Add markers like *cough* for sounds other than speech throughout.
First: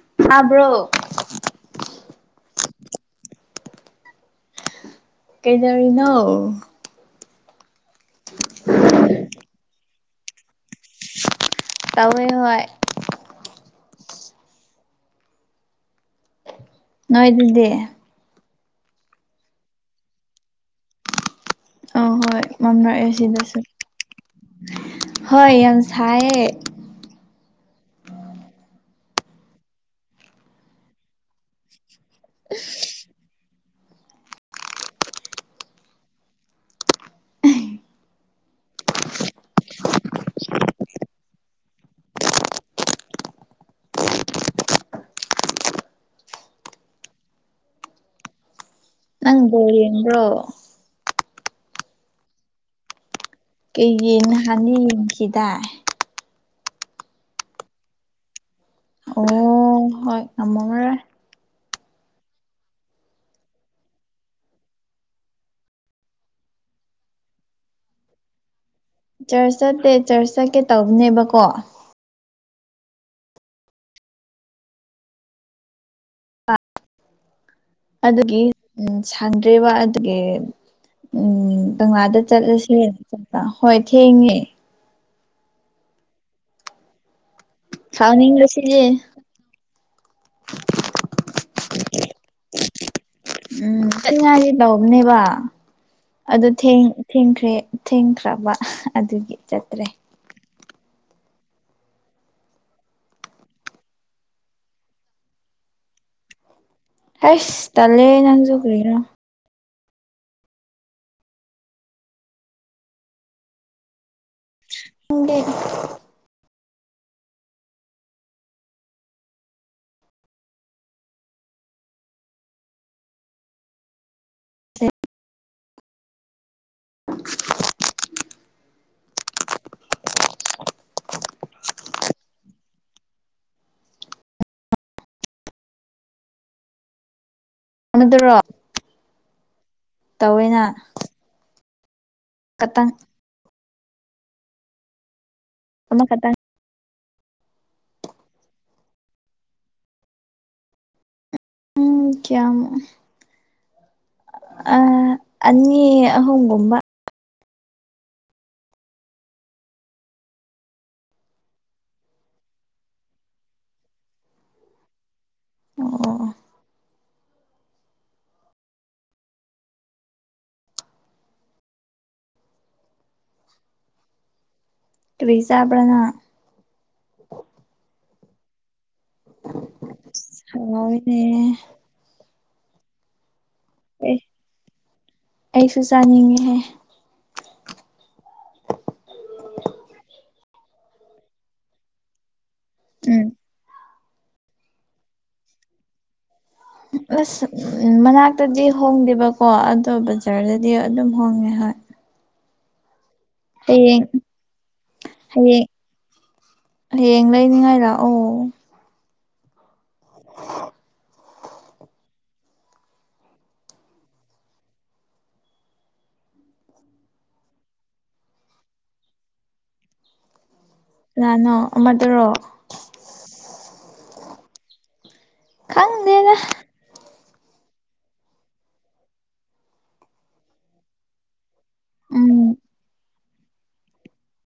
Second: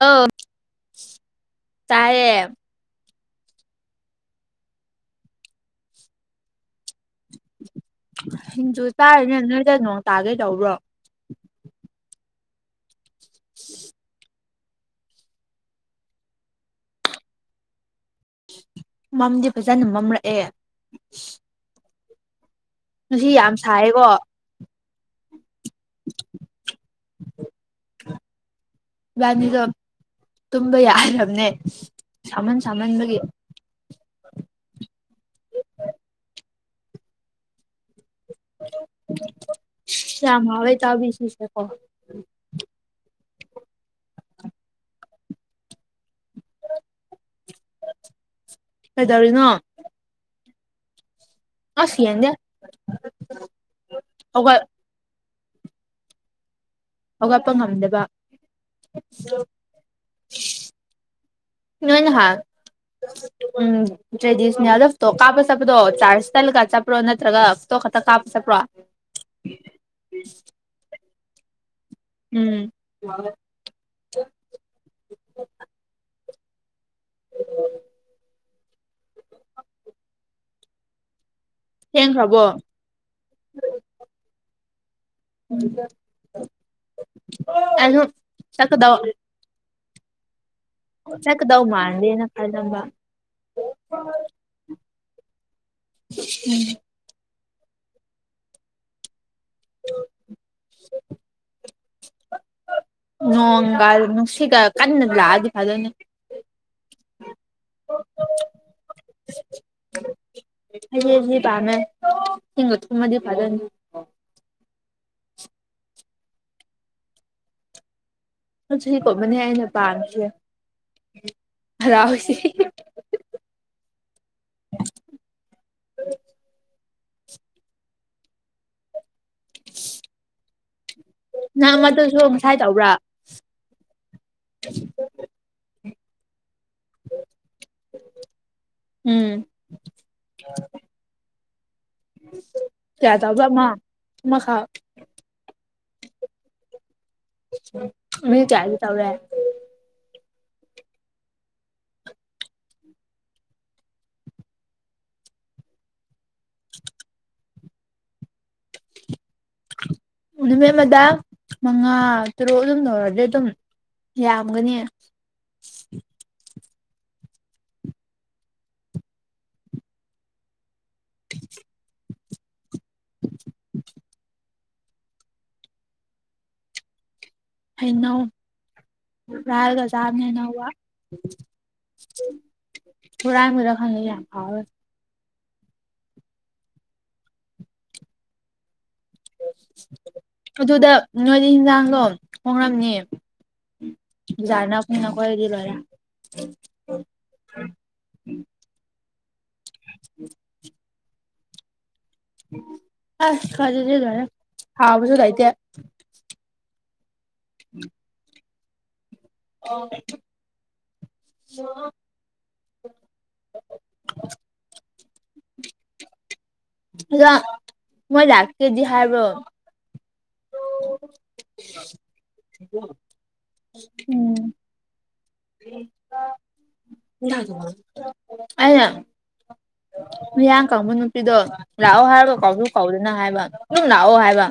ꯑ ꯇꯥꯕ꯭ꯔꯣ ꯇꯔꯦ ꯀꯩꯗꯔꯤꯅꯣ ꯁꯤꯡꯖꯨ ꯆꯥꯔꯤꯅꯦ ꯅꯣꯏꯗ ꯅꯣꯡ ꯇꯥꯈꯩꯗꯧꯕ꯭ꯔꯣ ꯇꯋꯦ ꯍ ꯎꯝ ꯅꯣꯏ ꯑꯗꯨꯗꯤ ꯃꯝꯗꯤ ꯐꯖꯅ ꯃꯝꯔꯛꯑꯦ ꯃꯝꯂꯛꯑꯦ ꯉꯁꯤ ꯌꯥꯝ ꯁꯤꯗꯁꯨ ꯁꯥꯏꯌꯦꯀꯣ ꯍꯣꯏ ꯌꯥꯝ ꯁꯥꯏꯌꯦ ꯕꯥꯅꯤꯗꯣ ꯇꯨꯝꯕ ꯌꯥꯈ꯭ꯔꯕꯅꯦ ꯁꯃꯥꯟ ꯁꯃꯥꯟ ꯒ ꯁꯃ ꯍ ꯇ ꯁꯤ ꯁꯀꯣ ꯅꯪ ꯀꯩꯗꯧꯔꯤꯅꯣ ꯕꯣ ꯌꯦꯡꯕ꯭ꯔꯣ ꯍꯁꯤ ꯌꯥꯗꯦ ꯀꯩꯒꯤ ꯅꯍꯥꯟꯅꯤ ꯌꯦꯡꯈꯤꯗꯥ ꯑꯋꯥꯠꯄ ꯉꯝꯗꯕ ꯑꯣ ꯍꯣꯏ ꯉꯃꯉꯔꯦ ꯏ ꯍꯥ *inaudible* ꯎꯝ ꯇ꯭ꯔꯦꯗꯤꯁꯅꯤꯗ ꯐꯞ ꯇꯣ ꯀꯥꯄ ꯆꯞꯄꯗꯣ ꯆꯥꯁꯇꯜꯒ ꯆꯄ꯭ꯔꯣ ꯑꯣꯟ꯭ꯔꯒ ꯣ ꯈꯛꯇ ꯀꯥꯞꯄ ꯆꯠꯄ꯭ꯔꯣ ꯆꯔꯆ ꯆꯠꯇꯦ ꯆꯔꯆ ꯆꯠꯀꯦ ꯇꯧꯕꯅꯦꯕꯀꯣ ꯎꯝ ꯑꯗꯨꯒꯤ ꯎ ꯁꯥꯡꯗ꯭ꯦꯔꯤꯕ ꯑꯗꯨꯒꯤ ꯎꯝ ꯀꯪꯂꯥꯗ ꯊꯦꯡꯈ꯭ꯔꯕꯣ ꯆꯠꯂꯁꯦꯅ ꯆꯄ ꯍꯣꯏ ꯊꯦꯡꯉꯦ ꯑꯍ ꯁꯥꯎꯅꯤꯡꯕꯁꯤꯗꯤ ꯆꯥꯛꯀꯗ ꯆꯀꯗꯧ ꯃꯗꯦꯅ ꯀꯗꯝꯕ ꯎꯝ ꯆꯠꯉꯥꯏꯁꯦ ꯇꯧꯕꯝꯅꯦꯕ ꯑꯗꯨ ꯊꯦꯡ ꯊꯈ꯭ꯔꯦ ꯊꯦꯡꯈ꯭ꯔꯕ ꯑꯗꯨꯒꯤ ꯆꯠꯇ꯭ꯔꯦ ꯎꯝ ꯅꯣꯡꯒ ꯅꯨꯡꯁꯤꯠꯒ ꯀꯟꯅꯗꯤ ꯂꯥꯛꯑꯗꯤ ꯐꯥꯗꯣꯏꯅꯦ ꯑꯁ ꯇꯂꯦ ꯅꯪꯖꯒꯂꯤꯅ ꯍꯦ ꯍ ꯄꯥꯝꯃꯦ ꯊ ꯊꯨꯝꯃꯗꯤ ꯐꯥꯖ ꯍꯦ ꯆꯠꯁꯨ ꯀꯣꯃꯅꯤ ꯑꯩꯅ ꯄꯥꯝꯃꯤꯁꯦ ꯍꯔꯥꯎꯁ ꯍ *inaudible* ꯅꯪ ꯃꯗꯨꯁꯨ ꯉꯁꯥꯏ ꯇꯧꯕ꯭ꯔꯥ ꯗꯔꯣ ꯎꯝ ꯇꯧꯋꯦꯅ ꯎꯝ ꯈꯇꯪ ꯌꯥꯗꯕ ꯃꯥ ꯃꯈꯥ ꯑꯃꯃ ꯈꯇ ꯃꯤ ꯆ ꯇꯧꯔꯦ ꯎꯝ ꯀꯦꯃ ꯑ ꯑꯅꯤ ꯑꯍꯨꯝꯒꯨꯝꯕ ꯅꯨꯃꯤꯠ ꯑꯃꯗ ꯃꯉꯥ ꯇꯔꯨꯛ ꯑꯗꯨꯝ ꯇꯧꯔꯗꯤ ꯑꯗꯨꯝ ꯌꯥꯝꯒꯅꯤ ꯑꯣ *inaudible* *inaudible* ꯀꯔꯤ ꯆꯥꯕꯔ ꯅꯪ ꯫ ꯍꯩꯅꯧ ꯍꯨꯔꯥꯟꯂꯒꯆꯥꯕꯅꯦ ꯅꯧꯕ ꯍꯥꯎꯋꯤꯅꯦ ꯫ ꯍꯨꯔꯥꯟꯕꯗ ꯈꯪꯉꯦ ꯑꯦ ꯌꯥꯝ ꯍꯥꯎꯏ ꯑꯩꯁꯨ ꯆꯥꯅꯤꯡꯉꯤꯍꯦ ꯫ ꯑꯗꯨꯗ ꯅꯣꯏꯅ ꯌꯦꯟꯖꯥꯡꯗꯣ ꯍꯣꯡꯂꯝꯅꯤ ꯎꯝ ꯕꯖꯔ ꯅꯛꯄꯅꯤꯅ ꯑꯩꯈꯣꯏꯗꯤ ꯂꯣꯏꯔꯦ ꯫ ꯑꯁ ꯎꯝ ꯃꯅꯥꯛꯇꯗꯤ ꯍꯣꯡꯗꯦꯕꯀꯣ ꯑꯗꯣ ꯕꯖꯥꯔꯗꯗꯤ ꯑꯗꯨꯝ ꯍꯣꯡꯉꯦ ꯍꯥꯏ ꯫ ꯑꯁ ꯍꯌꯦꯡ ꯈꯖꯔꯦ ꯍꯥꯎꯕꯨꯁꯨ ꯂꯩꯇꯦ ꯍꯌꯦꯡ ꯍꯌꯦꯡ ꯂꯩꯅꯤꯡꯉꯥꯏ ꯂꯥꯛꯑꯣ ꯫ *unintelligible* *inaudible* *unintelligible* *unintelligible* ꯑꯗꯣ ꯃꯣꯏ ꯂꯥꯛꯀꯦꯗꯤ ꯍꯥꯢꯕꯔꯣ *inaudible* ꯀꯅꯥꯅꯣ ꯑꯃꯥꯗꯨꯔꯣ ꯎꯝ ꯈꯪꯗꯦꯗ ꯑꯩꯅ ꯃꯌꯥꯡ ꯀꯪꯕ ꯅꯨꯄꯤꯗꯣ ꯂꯥꯛꯑꯣ ꯍꯥꯏꯔꯒ ꯎꯝ ꯀꯥꯎꯁꯨ ꯀꯧꯗꯅ ꯍꯥꯏꯕ ꯫ ꯑꯗꯨꯝ ꯂꯥꯛꯑꯣ ꯍꯥꯏꯕ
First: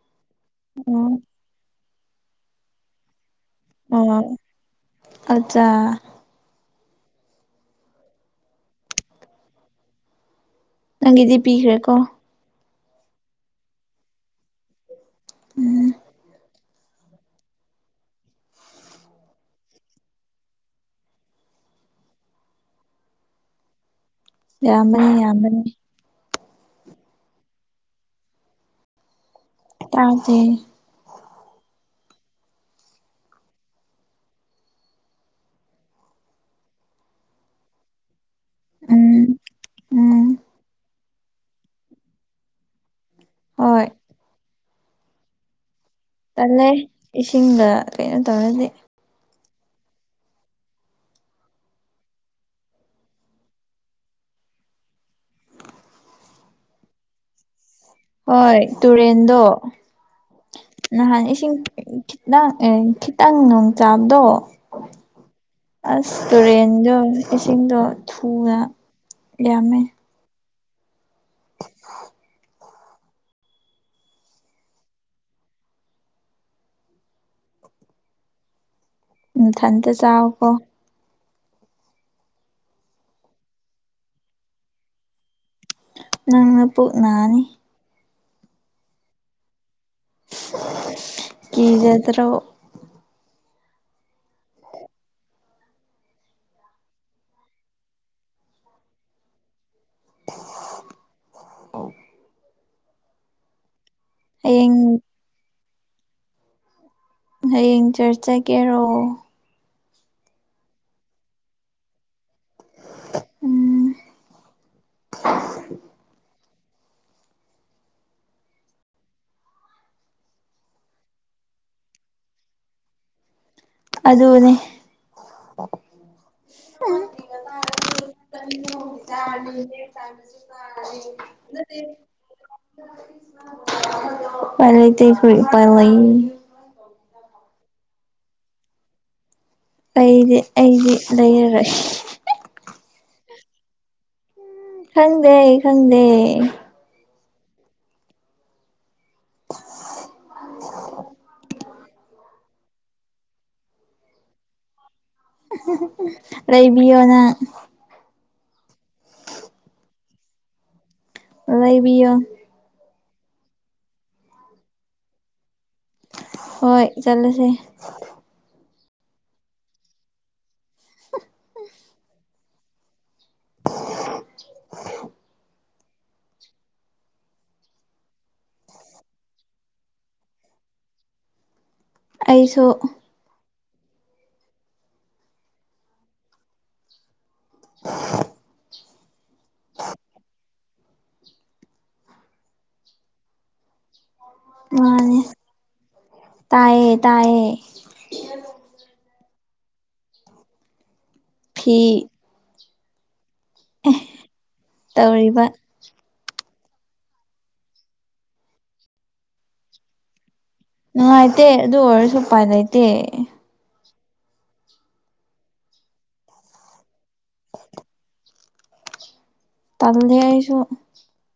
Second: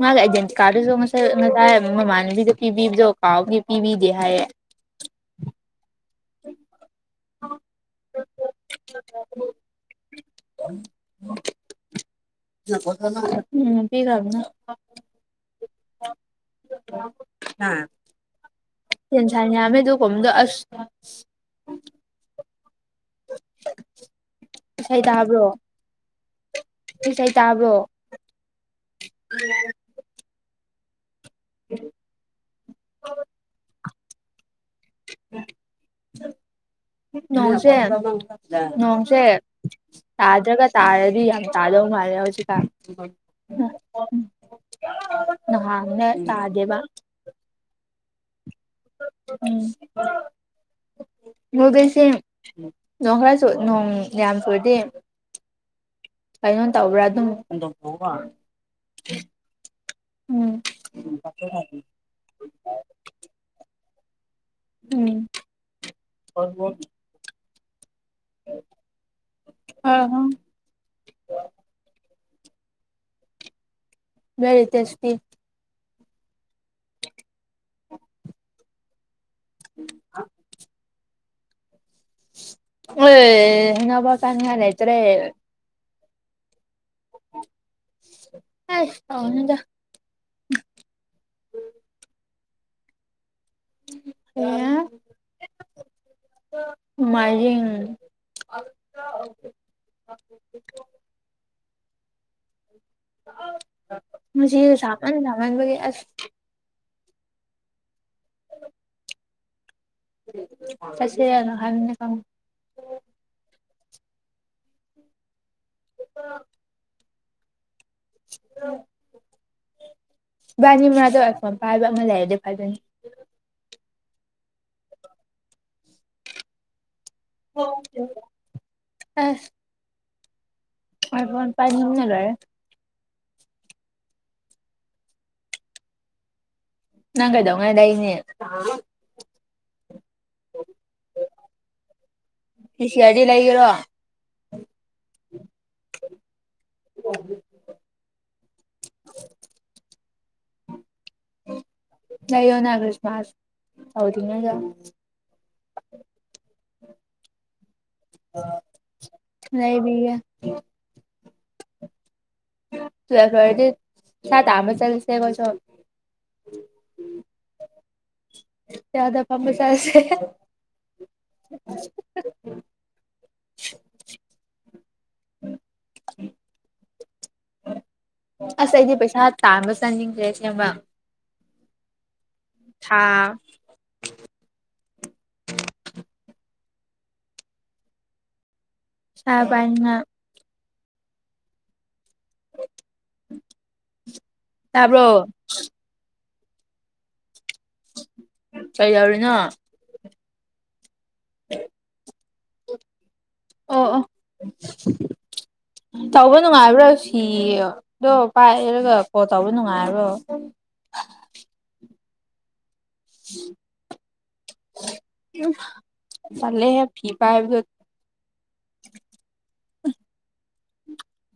ꯃꯥꯒ ꯑꯥꯏꯗꯦꯟꯇꯤ ꯀꯥꯔꯗꯨꯁꯨ ꯎꯝ ꯉꯁꯥꯏ ꯃꯃꯥꯟꯕꯤꯗꯣ ꯄꯤꯕꯤꯕꯗꯣ ꯀꯥꯎꯕꯒꯤ ꯄꯤꯕꯤꯗꯦ ꯍꯥꯏꯌꯦ꯫ ꯑꯆꯥ *unintelligible* *unintelligible* ꯎꯝ ꯅꯪꯒꯤꯗꯤ ꯄꯤꯈ꯭ꯔꯦꯀꯣ ꯄꯤꯈꯔꯥꯕꯅꯦ ꯫ ꯇꯦꯟꯁꯟ ꯌꯥꯝꯃꯦ ꯑꯗꯨꯒꯨꯝꯕꯗꯣ ꯑꯁ ꯫ ꯏꯁꯩ ꯌꯥꯝꯕꯅꯦ - ꯇꯥꯕ꯭ꯔꯣ ꯌꯥꯝꯕꯅꯦ ꯏꯁꯩ ꯇꯥꯕ꯭ꯔꯣ ꯇꯥꯗꯦ *unintelligible* ꯅꯣꯡꯁꯦ ꯅꯣꯡꯁꯦ ꯎꯝ ꯎꯝ ꯇꯥꯗ꯭ꯔꯒ ꯇꯥꯔꯗꯤ ꯌꯥꯝ ꯇꯥꯗꯧ ꯃꯥꯜꯂꯦ ꯍꯧꯖꯤꯛꯀꯥꯟ ꯍꯣꯏ ꯫ ꯑꯍꯥꯟꯅꯦ ꯇꯜꯂꯦ ꯏꯁꯤꯡꯗ ꯀꯩꯅꯣ ꯇꯧꯔꯗꯤ ꯫ ꯎꯝ ꯃꯨꯗꯦꯁꯦ ꯅꯣꯡ ꯈꯔꯆꯨ ꯅꯣꯡ ꯌꯥꯝ ꯆꯨꯗꯤ ꯫ ꯀꯩꯅꯣ ꯇꯧꯕ꯭ꯔꯥ ꯑꯗꯨꯝ ꯍꯣꯏ ꯇꯨꯔꯦꯟꯗꯣ ꯎꯝ ꯅꯍꯥꯟ ꯏꯁꯤꯡ ꯈꯤ ꯅꯪ ꯑꯦ ꯈꯤꯇꯪ ꯅꯣꯡ ꯆꯥꯕꯗꯣ ꯎꯝ ꯑꯁ ꯇꯨꯔꯦꯟꯗꯣ ꯏꯁꯤꯡꯗꯣ ꯫ ꯊꯨꯅ ꯌꯥꯝꯃꯦ ꯑ ꯕꯦꯔꯤ ꯇꯦꯁꯇꯤ ꯫ ꯅꯊꯟꯇ ꯆꯥꯎꯌꯣꯀꯣ ꯫ ꯎ ꯉꯕꯥꯛ ꯆꯥꯅꯤꯉꯥꯏ ꯂꯩꯇ꯭ꯔꯦ ꯅꯪꯅ ꯄꯨꯛꯅꯅꯤ ꯑꯁ ꯇꯧꯅꯨꯗ ꯀꯤꯖꯥꯗ꯭ꯔꯣ ꯑꯦ ꯃ ꯑ ꯍꯌꯦꯡ ꯁꯃꯅ ꯁꯃꯅꯦ ꯍꯌꯦꯡ ꯆꯔꯁ ꯆꯠꯒꯦꯔꯣ ꯆꯠꯁꯦꯅ ꯍꯥꯝꯅꯦ ꯈꯪꯗꯦ ꯎꯝ ꯏꯕꯥꯅꯤ ꯃꯥꯔꯛꯇ ꯑꯥꯏ ꯐꯣꯟ ꯄꯥꯏꯕ ꯑꯃ ꯂꯩꯔꯗꯤ ꯐꯥꯗꯨꯏꯅꯦ ꯑꯗꯨꯅꯤ *unintelligible* ꯑꯥꯏ ꯐꯣꯟ ꯄꯥꯏꯅꯤꯝꯅ ꯂꯣꯏꯔꯦ ꯎꯄꯥꯏ ꯂꯩꯇꯦ ꯎꯄꯥꯏ ꯂꯩ ꯅꯪ ꯀꯩꯗꯧꯉꯩ ꯂꯩꯅꯤ ꯑꯩꯗꯤ ꯑꯩꯗꯤ ꯂꯩꯔꯔꯣꯏ ꯁꯤ ꯁꯤꯌꯥꯗꯩ ꯂꯩꯒꯦꯔꯣ ꯈꯪꯗꯦ ꯑꯩ ꯈꯪꯗꯦ ꯂꯩꯌꯣꯅ ꯀ꯭ꯔꯤꯁ ꯃꯥꯁ ꯍꯧꯗ꯭ꯔꯤꯉꯩꯗ ꯂꯩꯕꯤꯌꯣ ꯅꯪ ꯂꯩꯕꯤꯒꯦ ꯂꯩꯕꯤꯌꯣ ꯇ ꯐꯗꯤ ꯁꯥ ꯇꯥꯟꯕ ꯆꯠꯂꯁꯦ ꯑꯩꯈꯣꯏꯁꯨ ꯍꯣꯏ ꯆꯠꯂꯁꯦ ꯆꯗ ꯄꯝꯕꯁꯥꯁꯦ *unintelligible* ꯎꯝ ꯑꯁ ꯑꯩꯗꯤ ꯄꯩꯁꯥ ꯇꯥꯥꯟꯕ ꯆꯥꯅꯤꯡꯗ꯭ꯔꯦ ꯁꯦꯝꯕ ꯑꯩꯁꯨ ꯑ ꯎ *unintelligible* ꯄꯩꯁꯥ ꯄꯥꯏꯅꯤꯉꯥꯏ ꯃꯥꯅꯦ ꯇꯥꯕ꯭ꯔꯣ ꯇꯥꯏꯌꯦ ꯇꯥꯏꯌꯦ ꯀꯩꯗꯧꯔꯤꯅꯣ ꯄꯤ ꯑꯣ ꯑꯣ ꯇꯧꯔꯤꯕ ꯇꯧꯕ ꯅꯨꯡꯉꯥꯏꯕ꯭ꯔꯥ ꯁꯤꯗꯣ ꯄꯥꯏꯔꯒ ꯀꯣꯜ ꯇꯧꯕ ꯅꯨꯡꯉꯥꯏꯕ꯭ꯔꯣ ꯅꯨꯡꯉꯥꯏꯇꯦ ꯑꯗꯨ ꯑꯣꯏꯔꯁꯨ ꯎꯄꯥꯏ ꯂꯩꯇꯦ ꯆꯦꯍꯦ ꯐꯤ ꯄꯥꯏꯕꯗꯣ ꯇꯜꯂꯦ ꯑꯩꯁꯨ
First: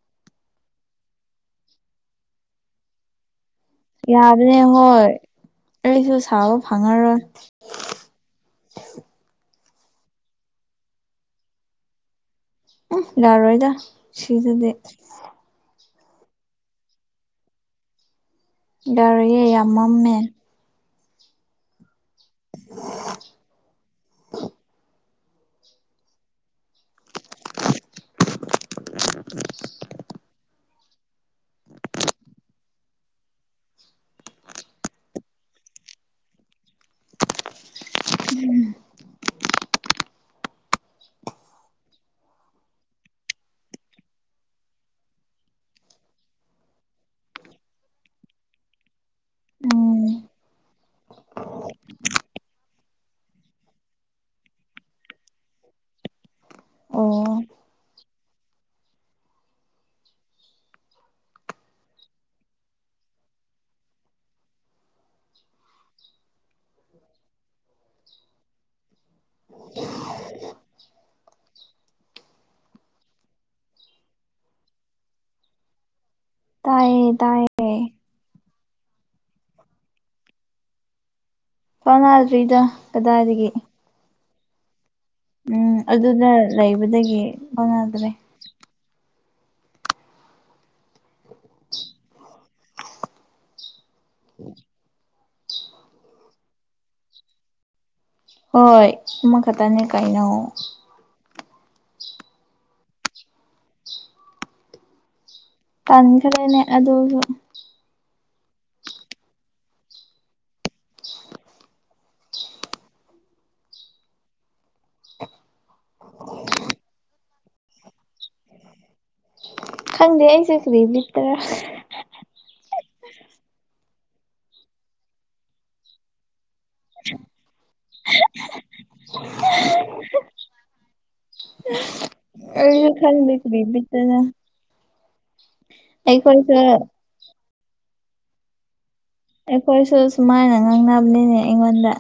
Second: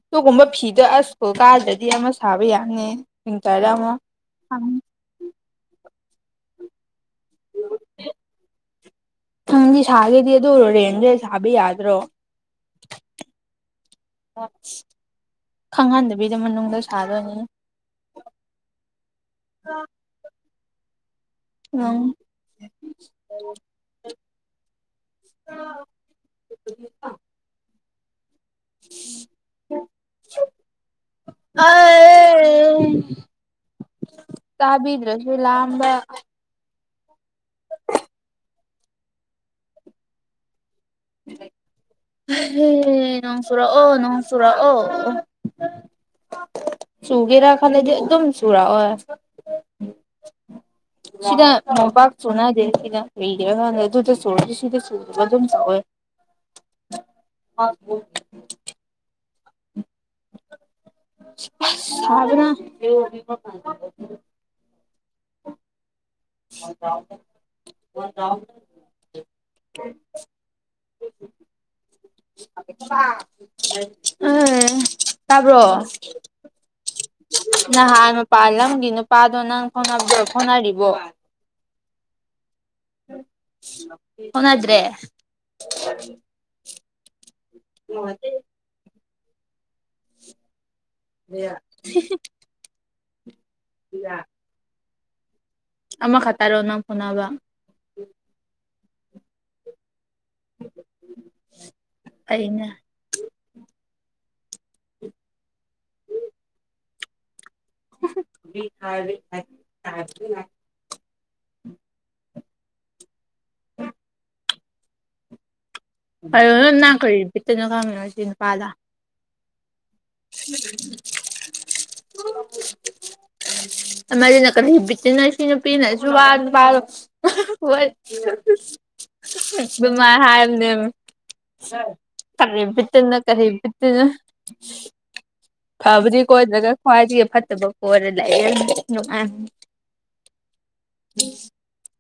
ꯑꯗꯨꯒꯨꯝꯕ ꯐꯤꯗꯣ ꯑꯁ ꯀꯣ ꯀꯥꯗꯗꯤ ꯑꯃ ꯁꯥꯕ ꯌꯥꯅꯤ ꯋꯤꯟꯇꯔꯗ ꯑꯃ ꯌꯥꯕꯅꯦ ꯍꯣꯏ ꯑꯩꯁꯨ ꯁꯥꯕ ꯐꯪꯉꯔꯣꯏ ꯅꯪꯗꯤ ꯁꯥꯒꯦꯗꯤ ꯑꯗꯨꯔꯣ ꯔꯦꯟꯗ꯭ꯔꯦ ꯁꯥꯕ ꯌꯥꯗ꯭ꯔꯣ ꯎ ꯌꯥꯔꯣꯏꯗ ꯁꯤꯗꯗꯤ ꯑꯁ ꯈꯪꯍꯟꯗꯕꯤꯗ ꯃꯅꯨꯡꯗ ꯁꯥꯗꯣꯏꯅꯤ ꯌꯥꯔꯣꯏꯌꯦ ꯌꯥꯝ ꯃꯝꯃꯦ ꯑꯥ *unintelligible* *unintelligible* ꯑ ꯇꯥꯕꯤꯗ꯭ꯔꯁ ꯂꯥꯝꯕ ꯎꯝ ꯍ ꯅꯣꯡ ꯆꯨꯔꯥ ꯑꯣ ꯅꯣꯡ ꯆꯨꯔ ꯑꯣ ꯁꯨꯒꯦꯔ ꯈꯦꯗꯤ ꯑꯦꯝ ꯁꯨꯨꯔ ꯑꯣꯏ ꯎꯝ ꯁꯤꯗ ꯃꯣꯝꯄꯥꯛ ꯁꯨꯅꯗꯦ ꯁꯤꯗ ꯂꯩꯗ꯭ꯔ ꯀꯥꯟꯗ ꯑꯗꯨꯗ ꯁꯨꯔ ꯁꯤꯗ ꯁꯨꯕ ꯑꯗꯨꯝ ꯁꯥꯎꯋꯦ *unintelligible* ꯑꯣ ꯑ ꯍꯥꯏꯕ꯭ꯔ *unintelligible* ꯎꯝ ꯇꯥꯕ꯭ꯔꯣ ꯇꯥꯏꯌꯦ ꯇꯥꯏꯌꯦ ꯅꯍꯥꯟ ꯃꯄꯥꯜ ꯂꯝꯒꯤ ꯅꯨꯄꯥꯗꯣ ꯅꯪ ꯍꯣꯠꯅꯔꯤꯕꯣ ꯐꯅꯔꯤꯗ ꯍꯟꯗ꯭ꯔꯦ ꯎꯝ ꯑꯗꯨꯅ ꯂꯩꯕꯗꯒꯤ ꯀꯧꯅꯗ꯭ꯔꯦ ꯍ ꯌꯥ ꯎꯝ ꯑꯃꯛ ꯈꯇ ꯔꯅꯥ ꯐꯅꯥꯕ ꯍꯣꯏ ꯑꯃ ꯈꯛꯇꯅꯤ ꯀꯥꯏꯅꯣ ꯑꯩꯅ ꯇꯟꯈ꯭ꯔꯦꯅꯦ ꯑꯗꯨ ꯕꯤꯍꯥ ꯍꯥꯏꯥ ꯑꯅꯅꯥ ꯀ ꯄꯇꯅ ꯀꯃꯤꯖꯤ ꯄꯥꯗ ꯈꯪꯗꯦ ꯑꯩꯁꯨꯦ ꯀꯗꯤꯕꯤꯠꯇ꯭ꯔꯥ ꯑꯃꯗꯤꯅ ꯀ ꯍꯦꯕꯤꯠꯇꯤꯅꯁꯤ ꯅꯨꯄꯤꯅꯁꯨꯔ ꯃꯔ ꯍꯥ ꯑꯅꯦ ꯀꯔꯤꯕꯤ ꯑꯩꯁꯨ ꯇꯅ ꯈꯪꯗꯦ ꯀꯔꯤ ꯀꯔꯤꯕꯤ ꯇꯅ ꯕꯤꯠꯇꯅꯣ ꯐꯕꯨꯗꯤ ꯑꯩꯈꯣꯏꯁꯨ ꯀꯣꯏꯗ꯭ꯔꯒ ꯈ꯭ꯋꯥꯏꯗꯒꯤ ꯐꯠꯇꯕ ꯀꯣꯏꯔ ꯂꯥꯛꯑꯦ ꯅꯨꯡꯉꯥꯏ ꯑꯩꯈꯣꯏꯁꯨ ꯁꯨꯃꯥꯏꯅ ꯉꯥꯡꯅꯕꯅꯤꯅꯦ ꯑꯩꯉꯣꯟꯗ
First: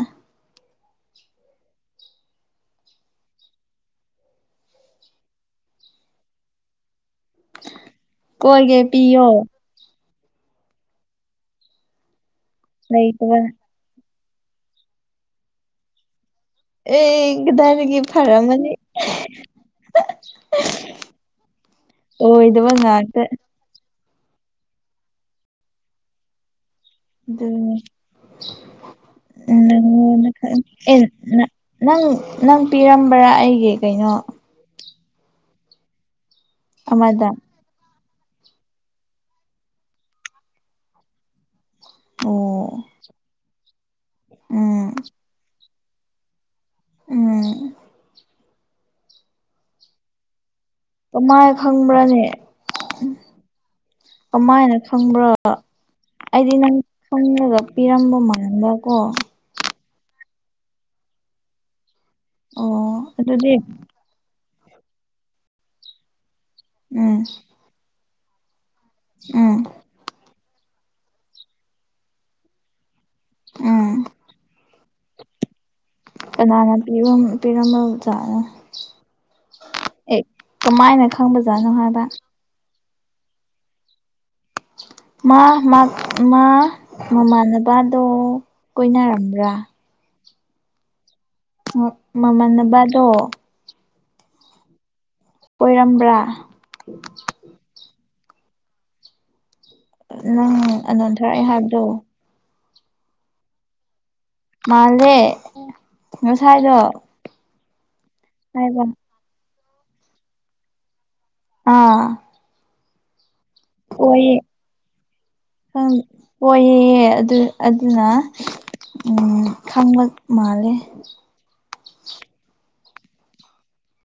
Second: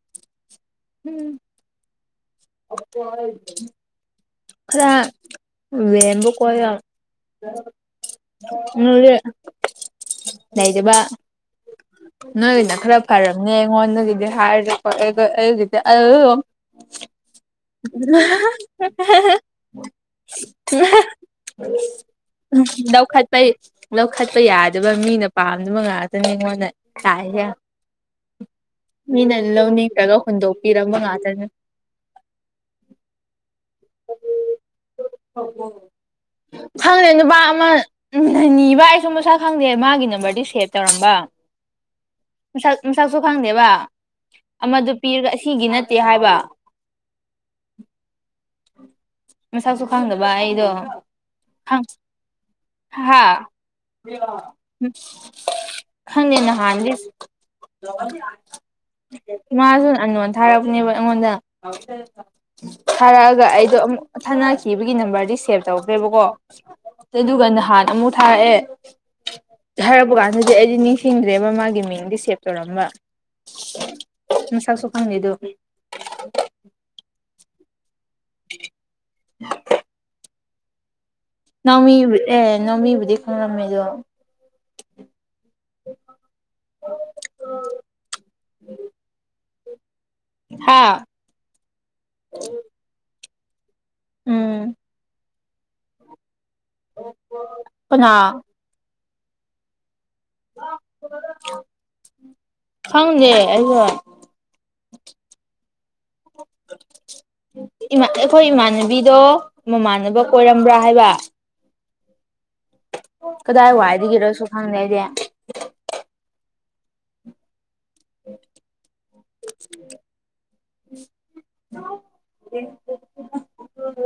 ꯎꯝ ꯑ ꯈꯔ ꯂꯦꯝꯕ ꯀꯣꯣꯏꯔ ꯀꯣꯏꯒꯦ ꯄꯤꯌꯣ ꯂꯩꯗꯕ ꯅꯣꯏꯅ ꯈꯔ ꯂꯩꯇꯕ ꯐꯔꯕꯅꯦ ꯟꯒꯗꯦ ꯍꯥꯦꯗꯦ ꯑ ꯑꯦꯗꯥꯔꯒꯤ ꯐꯔ ꯃꯅꯤ ꯑꯣꯏꯗꯕ ꯗꯎ ꯈ ꯉꯥꯛꯇ ꯄꯥꯏ ꯂꯧꯈꯠꯄ ꯌꯥꯗꯕ ꯃꯤꯅ ꯄꯥꯝꯗꯕ ꯉꯥꯛꯇꯅꯤ ꯑꯩꯉꯣꯟꯗ ꯇꯥꯏꯁꯦ ꯑ ꯃꯤꯅ ꯂꯧꯅꯤꯡꯗ꯭ꯔꯒ ꯍꯨꯟꯗꯣꯛꯄꯤꯔꯝꯕ ꯉꯥꯛꯇꯅꯤ ꯅꯪ ꯅꯪ ꯄꯤꯔꯝꯕ꯭ꯔꯥ ꯑꯩꯒꯤ ꯀꯩꯅꯣ ꯐꯪꯉꯦ ꯑꯃꯗ ꯅꯨꯄꯥ ꯑꯃ ꯎꯝ ꯅꯤꯕ ꯑꯩꯁꯨ ꯃꯁꯛ ꯈꯪꯗꯦ ꯃꯥꯒꯤ ꯅꯝꯕꯔꯗꯤ ꯁꯦꯚ ꯇꯧꯔꯝꯕ ꯁꯛ ꯑꯣ ꯃꯁꯛꯁꯨ ꯈꯪꯗꯦꯕ ꯑꯃꯗꯨ ꯎꯝ ꯄꯤꯔꯒ ꯑꯁꯤꯒꯤ ꯅꯠꯇꯦ ꯍꯥꯏꯕ ꯎꯝ ꯃꯁꯥꯛꯁꯨ ꯈꯪꯗꯕ ꯑꯩꯗꯣ ꯃꯥꯏꯅ ꯈꯪꯕ꯭ꯔꯥꯅꯦ ꯍꯥꯥ ꯀꯃꯥꯏꯅ ꯈꯪꯕ꯭ꯔꯥ ꯈꯪꯗꯦ ꯑꯩꯗꯤ ꯅꯪ ꯅꯍꯥꯟꯗꯤ ꯈꯪꯉꯒ ꯄꯤꯔꯝꯕ ꯃꯥꯟꯕ ꯀꯣ ꯏꯃꯥꯁꯨ ꯑꯅꯣꯟ ꯊꯥꯔꯛꯄꯅꯦꯕ ꯑꯩꯉꯣꯟꯗ ꯑꯣ ꯊꯥꯔꯛꯑꯒ ꯑꯗꯨꯗꯤ ꯑꯩꯗꯣ ꯑꯃꯛ ꯊꯥꯅꯈꯤꯕꯒꯤ ꯅꯝꯕꯔꯗꯤ ꯁꯦꯚ ꯇꯧꯗ꯭ꯔꯦꯕꯀꯣ ꯎꯝ ꯑꯗꯨꯗꯨꯒ ꯅꯍꯥꯟ ꯑꯃꯨꯛ ꯊꯥꯔꯛꯑꯦ ꯎꯝ ꯍꯥꯏꯔꯛꯄ ꯀꯥꯟꯗꯗꯤ ꯑꯩꯗꯤ ꯅꯤꯡꯁꯤꯡꯗ꯭ꯔꯦ ꯃꯃꯥꯒꯤ ꯃꯤꯡꯗꯤ ꯁꯦꯞ ꯇꯧꯔꯝꯕ ꯎꯝ ꯃꯁꯥꯛꯁꯨ ꯐꯪꯅꯤꯗꯨ ꯀꯅꯥꯅ ꯄꯤ ꯄꯤꯔꯝꯕꯖꯥꯅꯣ ꯑꯦ ꯀꯃꯥꯏꯅ ꯈꯪꯕꯖꯥꯠꯅꯣ ꯅꯥꯎꯃꯤ ꯍꯥꯏꯕ ꯑꯦ ꯅꯃꯤꯕꯨꯗꯤ ꯈꯪꯂꯝꯝꯃꯦꯗꯣ ꯃꯥ ꯃꯥ ꯃꯃꯥꯟꯅꯕꯗꯣ ꯀꯣꯏꯅꯔꯝꯕ꯭ꯔꯥ ꯍꯥꯥ ꯃꯃ ꯅꯕꯂꯣ ꯎꯝ ꯑꯣꯏꯔꯝꯕ꯭ꯔꯥ ꯄꯨ ꯍꯥ ꯅꯪ ꯑꯗꯨꯅꯣꯟꯊꯔꯛꯑ ꯍꯥꯏꯕꯗꯣ ꯈꯪꯅꯦꯦ ꯑꯩꯁꯨ ꯃꯥꯂꯦ ꯃꯁꯥꯏꯗꯣ ꯑꯩꯈꯣꯏ ꯏꯃꯥꯟꯅꯕꯤꯗꯣ ꯃꯃꯥꯟꯅꯕ ꯀꯣꯏꯔꯝꯕ꯭ꯔꯥ ꯍꯥꯏꯕ ꯑꯥ ꯀꯗꯥꯏ ꯑꯣꯏꯌꯦ ꯋꯥꯏꯗꯒꯤꯔꯁꯨ ꯈꯪꯗꯩꯁꯦ ꯑꯣꯏꯌꯦ ꯑꯗꯨ ꯑꯗꯨꯅ ꯎ ꯈꯪꯕ ꯃꯥꯜꯂꯦ *inaudible*